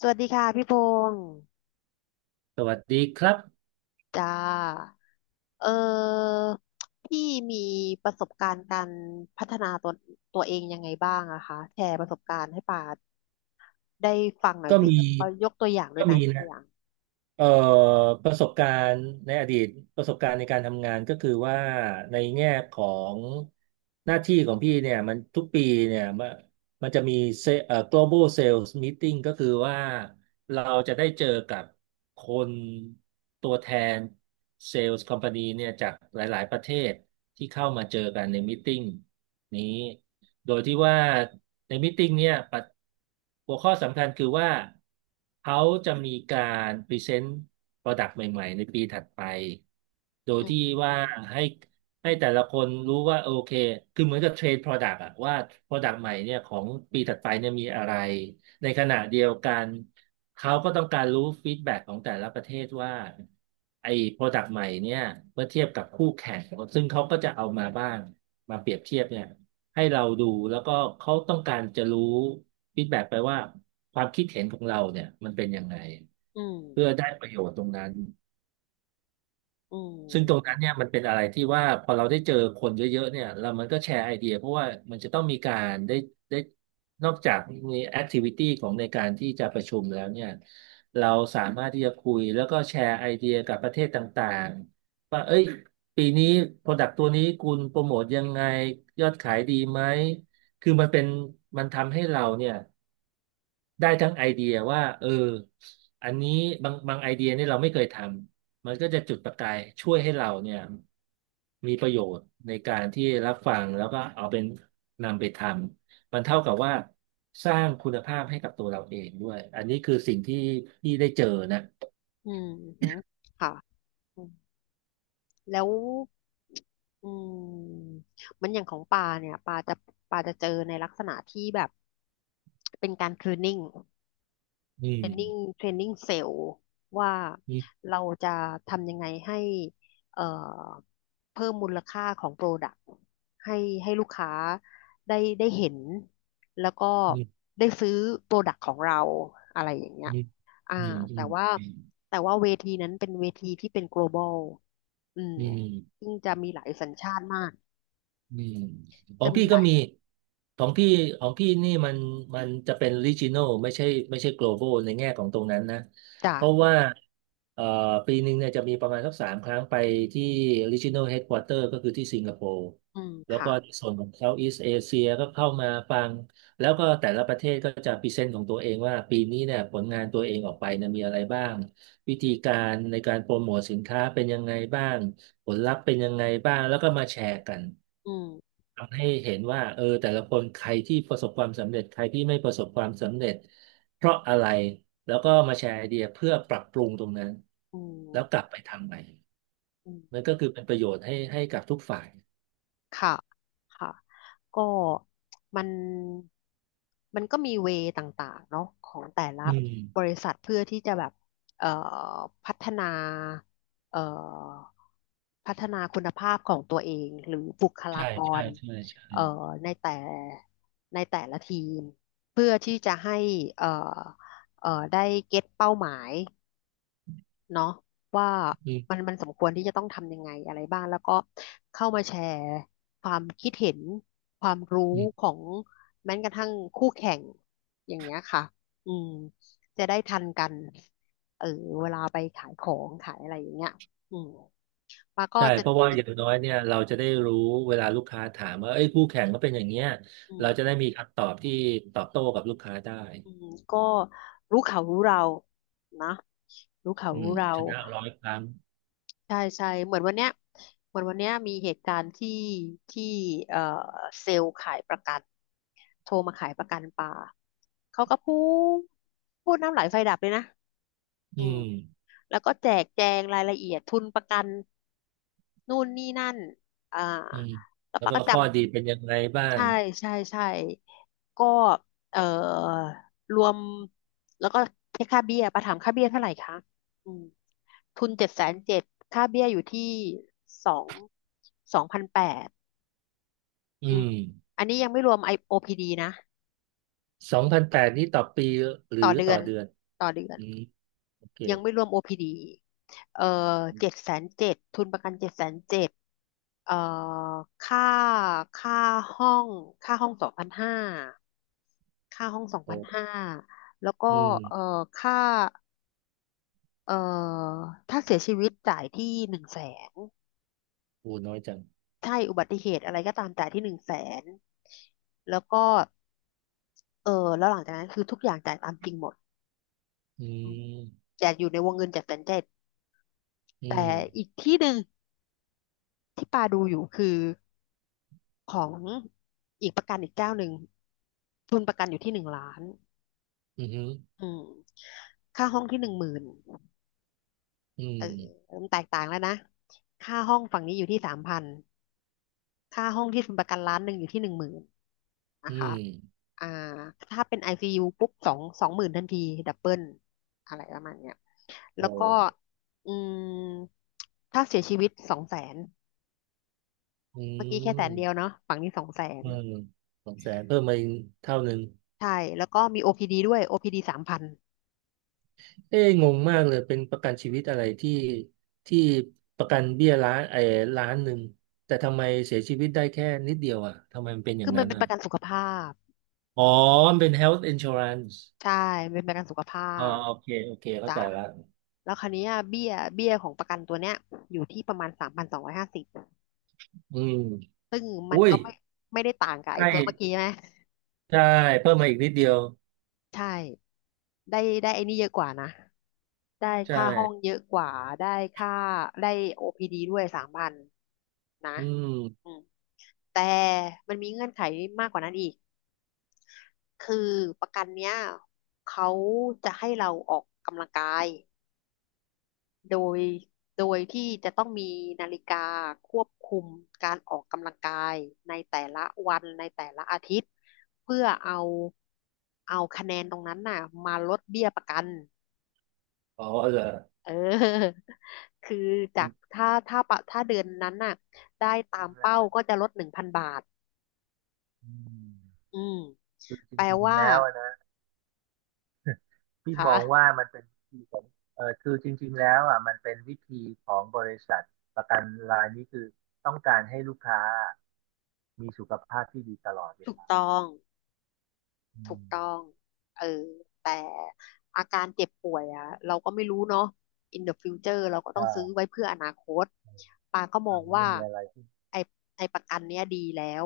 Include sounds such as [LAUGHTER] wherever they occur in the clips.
สวัสดีค่ะพี่พงศ์สวัสดีครับจ้าเออพี่มีประสบการณ์การพัฒนาตัวเองยังไงบ้างอะคะแชร์ประสบการณ์ให้ป่าได้ฟังหน่อยก็สิมีแล้วก็ยกตัวอย่างด้วก็ยนะมียกตันะวอย่างเอ่อประสบการณ์ในอดีตประสบการณ์ในการทำงานก็คือว่าในแง่ของหน้าที่ของพี่เนี่ยมันทุกปีเนี่ยมันจะมีเซเอ่อ global sales meeting ก็คือว่าเราจะได้เจอกับคนตัวแทน sales company เนี่ยจากหลายๆประเทศที่เข้ามาเจอกันใน meeting นี้ โดยที่ว่าในมตติ팅เนี่ยปัดหัวข้อสำคัญคือว่าเขาจะมีการพรีเซนต์ Product ใหม่ๆในปีถัดไป โดยอืมที่ว่าให้ให้แต่ละคนรู้ว่าโอเค คือเหมือนกับเทรนโปรด Product อะว่า Product ใหม่เนี่ยของปีถัดไปเนี่ยมีอะไรในขณะเดียวกัน เขาก็ต้องการรู้ฟีดแบ็กของแต่ละประเทศว่าไอ้โปรดักต์ใหม่เนี่ยเมื่อเทียบกับคู่แข่ง ซึ่งเขาก็จะเอามาบ้างมาเปรียบเทียบเนี่ยให้เราดูแล้วก็เขาต้องการจะรู้ฟีดแบ็กไปว่าความคิดเห็นของเราเนี่ยมันเป็นยังไงอืมเพื่อได้ประโยชน์ตรงนั้น อืซึ่งตรงมนั้นเนี่ยมันเป็นอะไรที่ว่าพอเราได้เจอคนเยอะๆเนี่ยแล้วมันก็แชร์ไอเดียเพราะว่ามันจะต้องมีการได้นอกจากมีแอคทิวิตี้ของในการที่จะประชุมแล้วเนี่ยเราสามารถที่จะคุยแล้วก็แชร์ไอเดียกับประเทศต่างๆว่าเอ้ยปีนี้โปรดักต์ตัวนี้คุณโปรโมทยังไงยอดขายดีไหมคือมันทำให้เราเนี่ย ได้ทั้งไอเดียว่าเอออันนี้บางไอเดียเนี่ยเราไม่เคยทำมันก็จะจุดประกายช่วยให้เราเนี่ยมีประโยชน์ในการที่รับฟังแล้วก็เอาเป็นนำไปทำมันเท่ากับว่าสร้างคุณภาพให้กับตัวเราเองด้วยอันนี้คือสิ่งที่ได้เจอนะอืมอือหือค่ะอืมแล้วอืมมันอย่างของปลาเนี่ยปลาจะเจอในลักษณะที่แบบเป็นการ t ร a น i n g อืเทรมนนิ่งเทรนนิ่งเซลล์ว่าอืมเราจะทำยังไงให้เอ่อเพิ่มมูลค่าของโปรดักต์ให้ให้ลูกค้าได้เห็นแล้วก็อืมได้ซื้อโปรดักต์ของเราอะไรอย่างเงี้อืยมอ่าอืมอืแต่ว่ามแต่ว่าเวทีนั้นเป็นเวทีที่เป็น global อืมอืม ซึ่งจะมีหลายสัญชาติมากอืมขอจะงมีพี่หก็ลายมีของพี่ของพี่นี่มันจะเป็น regional ไม่ใช่ global ในแง่ของตรงนั้นนะจาเพกราะว่าเอ่อปีหนึ่งเนี่ยจะมีประมาณสักสามครั้งไปที่ regional headquarter ก็คือที่สิงคโปร์อืมแล้วค่ะก็ในส่วนของ Southeast Asia ก็เข้ามาฟังแล้วก็แต่ละประเทศก็จะพรีเซนต์ของตัวเองว่าปีนี้เนี่ยผลงานตัวเองออกไปเนี่ยมีอะไรบ้างวิธีการในการโปรโมทสินค้าเป็นยังไงบ้าง ผลลัพธ์เป็นยังไงบ้างแล้วก็มาแชร์กันอืมทำให้เห็นว่าเออแต่ละคนใครที่ประสบความสำเร็จใครที่ไม่ประสบความสำเร็จเพราะอะไรแล้วก็มาแชร์ไอเดียเพื่อปรับปรุงตรงนั้นอืแล้วกลัมบไปทำใหม่อืม มันก็คือเป็นประโยชน์ให้กับทุกฝ่ายค่ะค่ะก็มันมันก็มีเวย์ต่างๆเนาะของแต่ละอืบมริษัทเพื่อที่จะแบบเอ่อพัฒนาเอ่อพัฒนาคุณภาพของตัวเองหรือบุคลาใช่กใช่รใช่ใช่เอ่อในแต่ในแต่ละทีมเพื่อที่จะให้เอ่อได้เก็ตเป้าหมาย เนาะว่าอืมันมมันสมควรที่จะต้องทำยังไงอะไรบ้างแล้วก็เข้ามาแชร์ความคิดเห็นความรู้อืขมองแม้กระทั่งคู่แข่งอย่างเงี้ยค่ะอืมจะได้ทันกันเออเวลาไปขายของขายอะไรอย่างเงี้ยอืมมาก็ใช่จะเพราะว่าอจะย่างน้อยเนี่ยเราจะได้รู้เวลาลูกค้าถามว่าเอ้ยคู่แข่งก็เป็นอย่างเงี้ยอืมเราจะได้มีคำตอบที่ตอบโต้กับลูกค้าได้อืมก็รู้เขารู้เรานะรู้เขาอืรู้มเรา ชนะร้อยครั้ง ใช่ใช่เหมือนวันเนี้ยเหมือนวันเนี้ยมีเหตุการณ์ที่ที่เอ่อเซลล์ขายประกันโทรมาขายประกันปลาเขาก็ดพูดน้ำไหลไฟดับเลยนะอือืมมแล้วก็แจกแจงรายละเอียดทุนประกันนู่นนี่นั่นอ่าอืมแล้วแล้วปาก็ก็จข้อดีเป็นยังไงบ้าำงใช่ใช่ใช่ก็เอ่อรวมแล้วก็เช็คค่าเบี้ยปาถามค่าเบี้ยเท่าไหร่คะอืม ทุนเจ็ดแสนเจ็ดค่าเบี้ยอยู่ที่สองสองพันแปดอือืมมอันนี้ยังไม่รวมไอ OPD นะ สองพันแปดนี้ต่อปีหรือต่อเดืต่ออน เดือนต่อเดือน อืมโอเคยังไม่รวม OPD เอ่อเจ็ดแสนเจ็ดทุนประกันเจ็ดแสนเจ็ดเอ่อค่าค่าห้องค่าห้องสองพันห้าค่าห้องสองพัโอ้นห้าแล้วก็อืมเอ่อค่าเอ่อถ้าเสียชีวิตจ่ายที่หนึ่งแสนโอ้น้อยจังใช่อุบัติเหตุอะไรก็ตามจ่ายที่หนึ่งแสนแล้วก็ เออแล้วหลังจากนั้นคือทุกอย่างจ่ายตามจริงหมดอือืมมแต่อยู่ในวงเงินเจ็ดแสนเจ็ดอืแต่มอีกที่หนึ่งที่ปาดูอยู่คือของอีกประกันอีกเจ้าหนึ่งทุนประกันอยู่ที่หนึ่งล้านอืมอืมค่าห้องที่หนึ่งหมื่นอืเออมมันแตกต่างแล้วนะค่าห้องฝั่งนี้อยู่ที่สามพันค่าห้องที่ทุนประกันล้านหนึ่งอยู่ที่หนึ่งหมื่น นะอืคะมอ่าถ้าเป็น ICU ปุ๊บสองหมื่นทันที ดับเบิลอะไรประมาณเนี้ยโอแล้วก็้อืมถ้าเสียชีวิตสองแสน อืเมื่อกี้แค่แสนเดียวมเนาะฝั่งนี้สองแสนอืมสองแสนเพิ่มมาอีกเท่าหนึ่งใช่แล้วก็มี OPD ดด้วย OPD สามพันเอ้ยงงมากเลยเป็นประกันชีวิตอะไรที่ประกันเบี้ยล้านไอ้ล้านหนึ่งแต่ทำไมเสียชีวิตได้แค่นิดเดียวอ่ะทำไมมันเป็นอคืย่างอมันนั้นเป็นปอ่ะ ระกันสุขภาพ อ๋อมันเป็น health insurance ใช่มันเป็นประกันสุขภาอ๋อพโอเคโอเคเข้าจ้ะใจละแล้วคราวเนี้ยเบี้ยของประกันตัวเนี้ยอยู่ที่ประมาณสามพันสองร้อยห้าสิบอืมซึ่งมัอุ้นยก็ไม่ได้ต่างกับใกไอ้ล้ตัวเมื่อกี้ใช่ไหมใช่เพิ่มมาอีกนิดเดียวใช่ได้ไอ้นี่เยอะกว่านะ ได้ใช่ค่าห้องเยอะกว่าได้ค่าได้ OPD ดด้วยสามพันนะอืมอืมแต่มันมีเงื่อนไขมากกว่านั้นอีกคือประกันเนี้ยเขาจะให้เราออกกำลังกายโดยโดยที่จะต้องมีนาฬิกาควบคุมการออกกำลังกายในแต่ละวันในแต่ละอาทิตย์เพื่อเอาคะแนนตรงนั้นน่ะมาลดเบี้ยประกัน อ๋อเหรอเออ [LAUGHS] คือจาอืกมถ้าเดือนนั้นน่ะได้ตาจริมงแล้เป้าวก็จะลดหนึ่งพันบาท อืม คือจแปลริงๆว่าแล้วอะนะพี่มองค่ะว่ามันเป็นวิธีของเออจริงแล้วอ่ะมันเป็นวิธีของบริษัทประกันรายนี้คือต้องการให้ลูกค้ามีสุขภาพที่ดีตลอดเวถูกลาต้อง อืถูกมต้องเออแต่อาการเจ็บป่วยอ่ะเราก็ไม่รู้เนาะ in the future เราก็ต้องซื้อใช่ไว้เพื่ออนาคต ปาก็มออ่างไม่ว่า มีอะไรที่ไอ้ไอ้ประกันเนี้ยดีแล้ว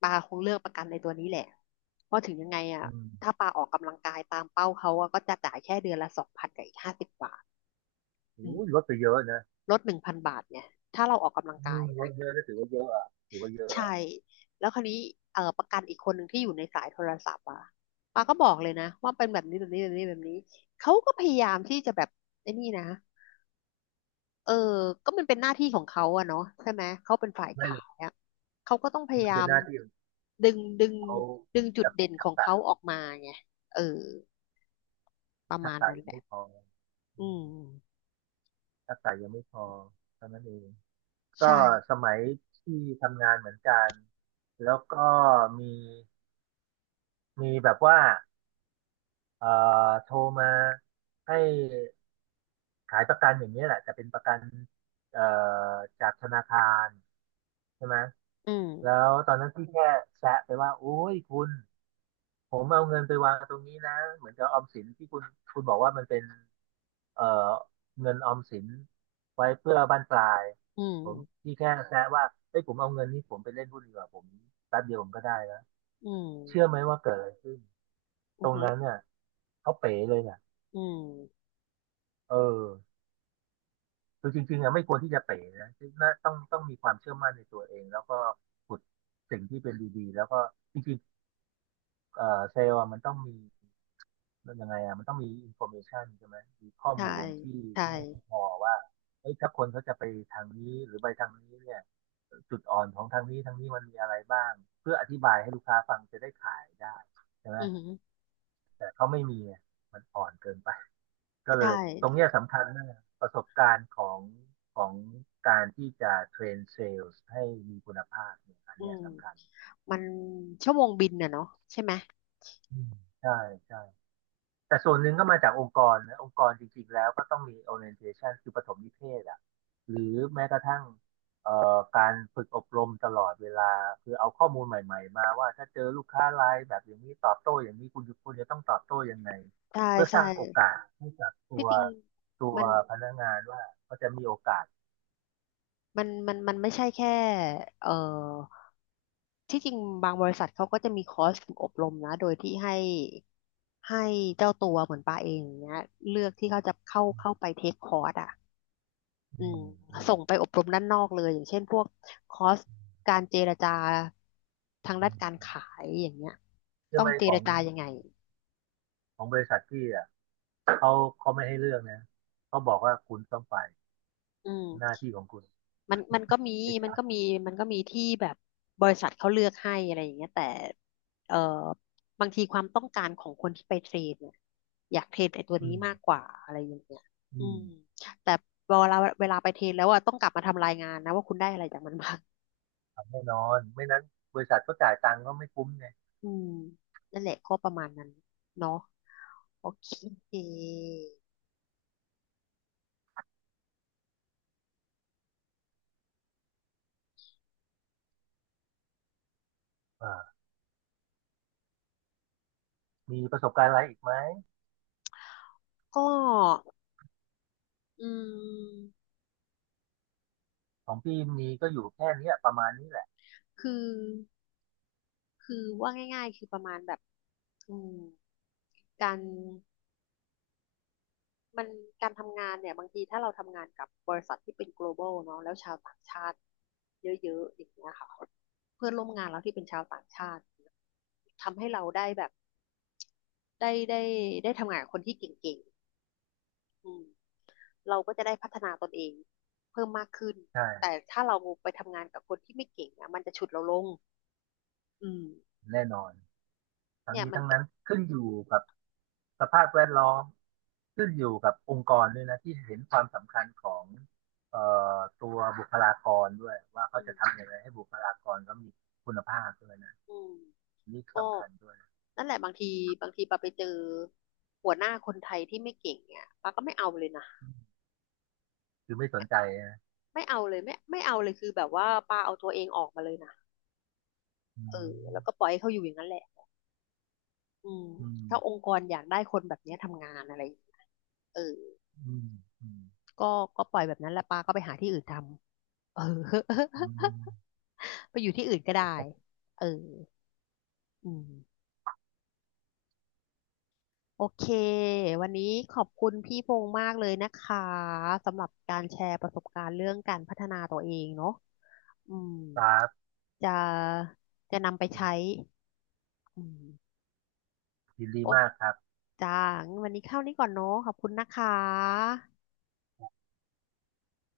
ปาคงเลือกประกันในตัวนี้แหละ เพราะถึงยังไงอ่ะอืมถ้าปาออกกำลังกายตามเป้าเขาอะก็จะจ่ายแค่เดือนละสองพันกับอีกห้าสิบบาทอืโอ้มยลดไปเยอะนะลดหนึ่งพันบาทเนี่ย ถ้าเราออกกำลังอืกายมลนะ ดเยอะก็ถือว่าเยอะอ่ะถือว่าเยอะใช่อะ แล้วคราวนี้ประกันอีกคนหนึ่งที่อยู่ในสายโทรศัพท์อ่ะปาก็บอกเลยนะว่าเป็นแบบนี้แบบนี้แบบนี้แบบนี้เขาก็พยายามที่จะแบบไอ้นี่นะเออก็มันเป็นหน้าที่ของเขาอะเนาะใช่ไหมเขาเป็นฝ่ายขายอะเขาก็ต้องพยามันยาเป็นมหน้าที่ของดึงดึงเขาดึงจุดทักเด่นขทักองเขาษะออกมาไงเออประทัมากณษะนั้นยังแหละไม่พออือืมมทักษะยังไม่พอเท่านั้นเองก็ใช่สมัยที่ทำงานเหมือนกันแล้วก็มีมีแบบว่าเอ่อโทรมาให้ขายประกันอย่างนี้ยแหละแต่เป็นประกันเอ่อจากธนาคารใช่ไหมอืมแล้วตอนนั้นพี่แค่แซะไปว่าโอ้ยคุณ ผมเอาเงินไปวางตรงนี้นะเหมือนกับออมสินที่คุณบอกว่ามันเป็นเอ่อเงินออมสินไว้เพื่อบั้นปลายอืมผมพี่แค่แซะว่าเอ้ยผมเอาเงินนี้ผมไปเล่นหุ้นดีกว่าผมแป๊บเดียวผมก็ได้แล้วอืมเชื่อไหมว่าเกิดอะไรขึ้นอืตมรองหือนั้นเนี่ยเขาเป๋เลยเนี่ยอืมเออคือจริงๆอะไม่ควรที่จะเป๋นะน่าต้องมีความเชื่อมั่นในตัวเองแล้วก็ขุดสิ่งที่เป็นดีๆแล้วก็จริงๆ เซลล์อะมันต้องมีมันยังไงอ่ะมันต้องมีอินโฟเมชันใช่ไหมมีข้อใช่มูลที่ใช่แน่นพอว่าเอ้ยถ้าคนเขาจะไปทางนี้หรือไปทางนี้เนี่ยจุดอ่อนของทางนี้ทางนี้มันมีอะไรบ้างเพื่ออธิบายให้ลูกค้าฟังจะได้ขายได้ใช่ไหมอืมแต่เขาไม่มีอะมันอ่อนเกินไปก็เลใช่ยตรงเนี้ยสำคัญมากประสบการณ์ของการที่จะเทรนเซลล์ให้มีคุณภาพเนี่ยอันอืเนี้ยม สำคัญมันชั่วโมงบินน่ะเนาะใช่ไหมอืมใช่ใช่ แต่ส่วนหนึ่งก็มาจากองค์กรนะองค์กรจริงๆแล้วก็ต้องมี orientation คือปฐมนิเทศอ่ะหรือแม้กระทั่งเอ่การฝึกอบรมตลอดเวลาคือเอาข้อมูลใหม่ๆมาว่าถ้าเจอลูกค้ารายแบบอย่างนี้ตอบโต้อย่างนี้คุณจะต้องตอบโต้ยังไงใช่เพื่อสใช่ร้างโอกาสให้กับตัที่วจริงตัวมันพนักงานว่าเขาจะมีโอกาสมันไม่ใช่แค่เอ่อที่จริงบางบริษัทเขาก็จะมีคอร์สฝึกอบรมนะโดยที่ให้ให้เจ้าตัวเหมือนปาเองอย่างเนี้ยเลือกที่เขาจะเข้าเข้าไปเทคคอร์สอ่ะอืมส่งไปอบรมด้านนอกเลยอย่างเช่นพวกคอร์สการเจรจาทางด้านการขายอย่างเงี้ยใช่ต้อไหงมเจขอรงจายังไงของบริษัทที่อ่ะเขาเขาไม่ให้เลือกนะเขาบอกว่าคุณต้องไปอืหน้าม ที่ของคุณ มันมันก็มีมัน HR อก็ชอามีร์มันก็มีที่แบบบริษัทเขาเลือกให้อะไรอย่างเงี้ยแต่เอ่อบางทีความต้องการของคนที่ไปเทรดเนี่ยอยากเทรดไอ้ตัวอืนี้มมากกว่าอะไรอย่างเงี้ยอือืมม แต่เวลาไปเทรดแล้วอะต้องกลับมาทำรายงานนะว่าคุณได้อะไรจากมันบ้า [LAUGHS] งแน่นอนไม่นั้นบริษัทก็จ่ายตังค์ก็ไม่คุ้มไงอืมนั่นแหละก็ประมาณนั้นเนาะโอเคอ่ามีประสบการณ์อะไรอีกไหมก็อืมของพี่มีก็อยู่แค่เนี้ยประมาณนี้แหละคือคือว่าง่ายๆคือประมาณแบบอืมการ มันการทำงานเนี่ยบางทีถ้าเราทำงานกับบริษัทที่เป็น global เนาะแล้วชาวต่างชาติเยอะๆอย่างเงี้ยค่ะเพื่อนร่วมงานเราที่เป็นชาวต่างชาติทำให้เราได้แบบได้ได้ได้ทำงานกับคนที่เก่งๆอืมเราก็จะได้พัฒนาตนเองเพิ่มมากขึ้นใช่แต่ถ้าเราไปทำงานกับคนที่ไม่เก่งอ่ะมันจะฉุดเราลงอืมแน่นอนทั้งเนี่ยนี้มันทั้งก็นั้นขึ้นอยู่กับสภาพแวดล้อมขึ้นอยู่กับองค์กรด้วยนะที่เห็นความสำคัญของเอ่อตัวบุคลากรด้วยว่าเขาอืมจะทำยังไงให้บุคลากรเขามีคุณภาพด้วยนะอืมนี่ก็สำคัญด้วยนะนั่นแหละบางทีบางทีปาไปเจอหัวหน้าคนไทยที่ไม่เก่งเนี่ยปาก็ไม่เอาเลยนะ คือไม่สนใจนะไม่เอาเลยไม่เอาเลยคือแบบว่าป้าเอาตัวเองออกมาเลยนะอืเออแล้วก็มปล่อยให้เขาอยู่อย่างนั้นแหละอืมอืมถ้าองค์กรอยากได้คนแบบเนี้ยทำงานอะไรอย่างเงี้ยเอออืมอืมก็ก็ปล่อยแบบนั้นแล้วปาก็ไปหาที่อื่นทำเออ อื [LAUGHS] มไปอยู่ที่อื่นก็ได้เอออืมโอเควันนี้ขอบคุณพี่พงษ์มากเลยนะคะสำหรับการแชร์ประสบการณ์เรื่องการพัฒนาตัวเองเนาะอืมครับ จะจะนำไปใช้อืมยินดีโอ้ มากครับจ้างั้นวันนี้เข้านี้ก่อนเนาะขอบคุณนะคะ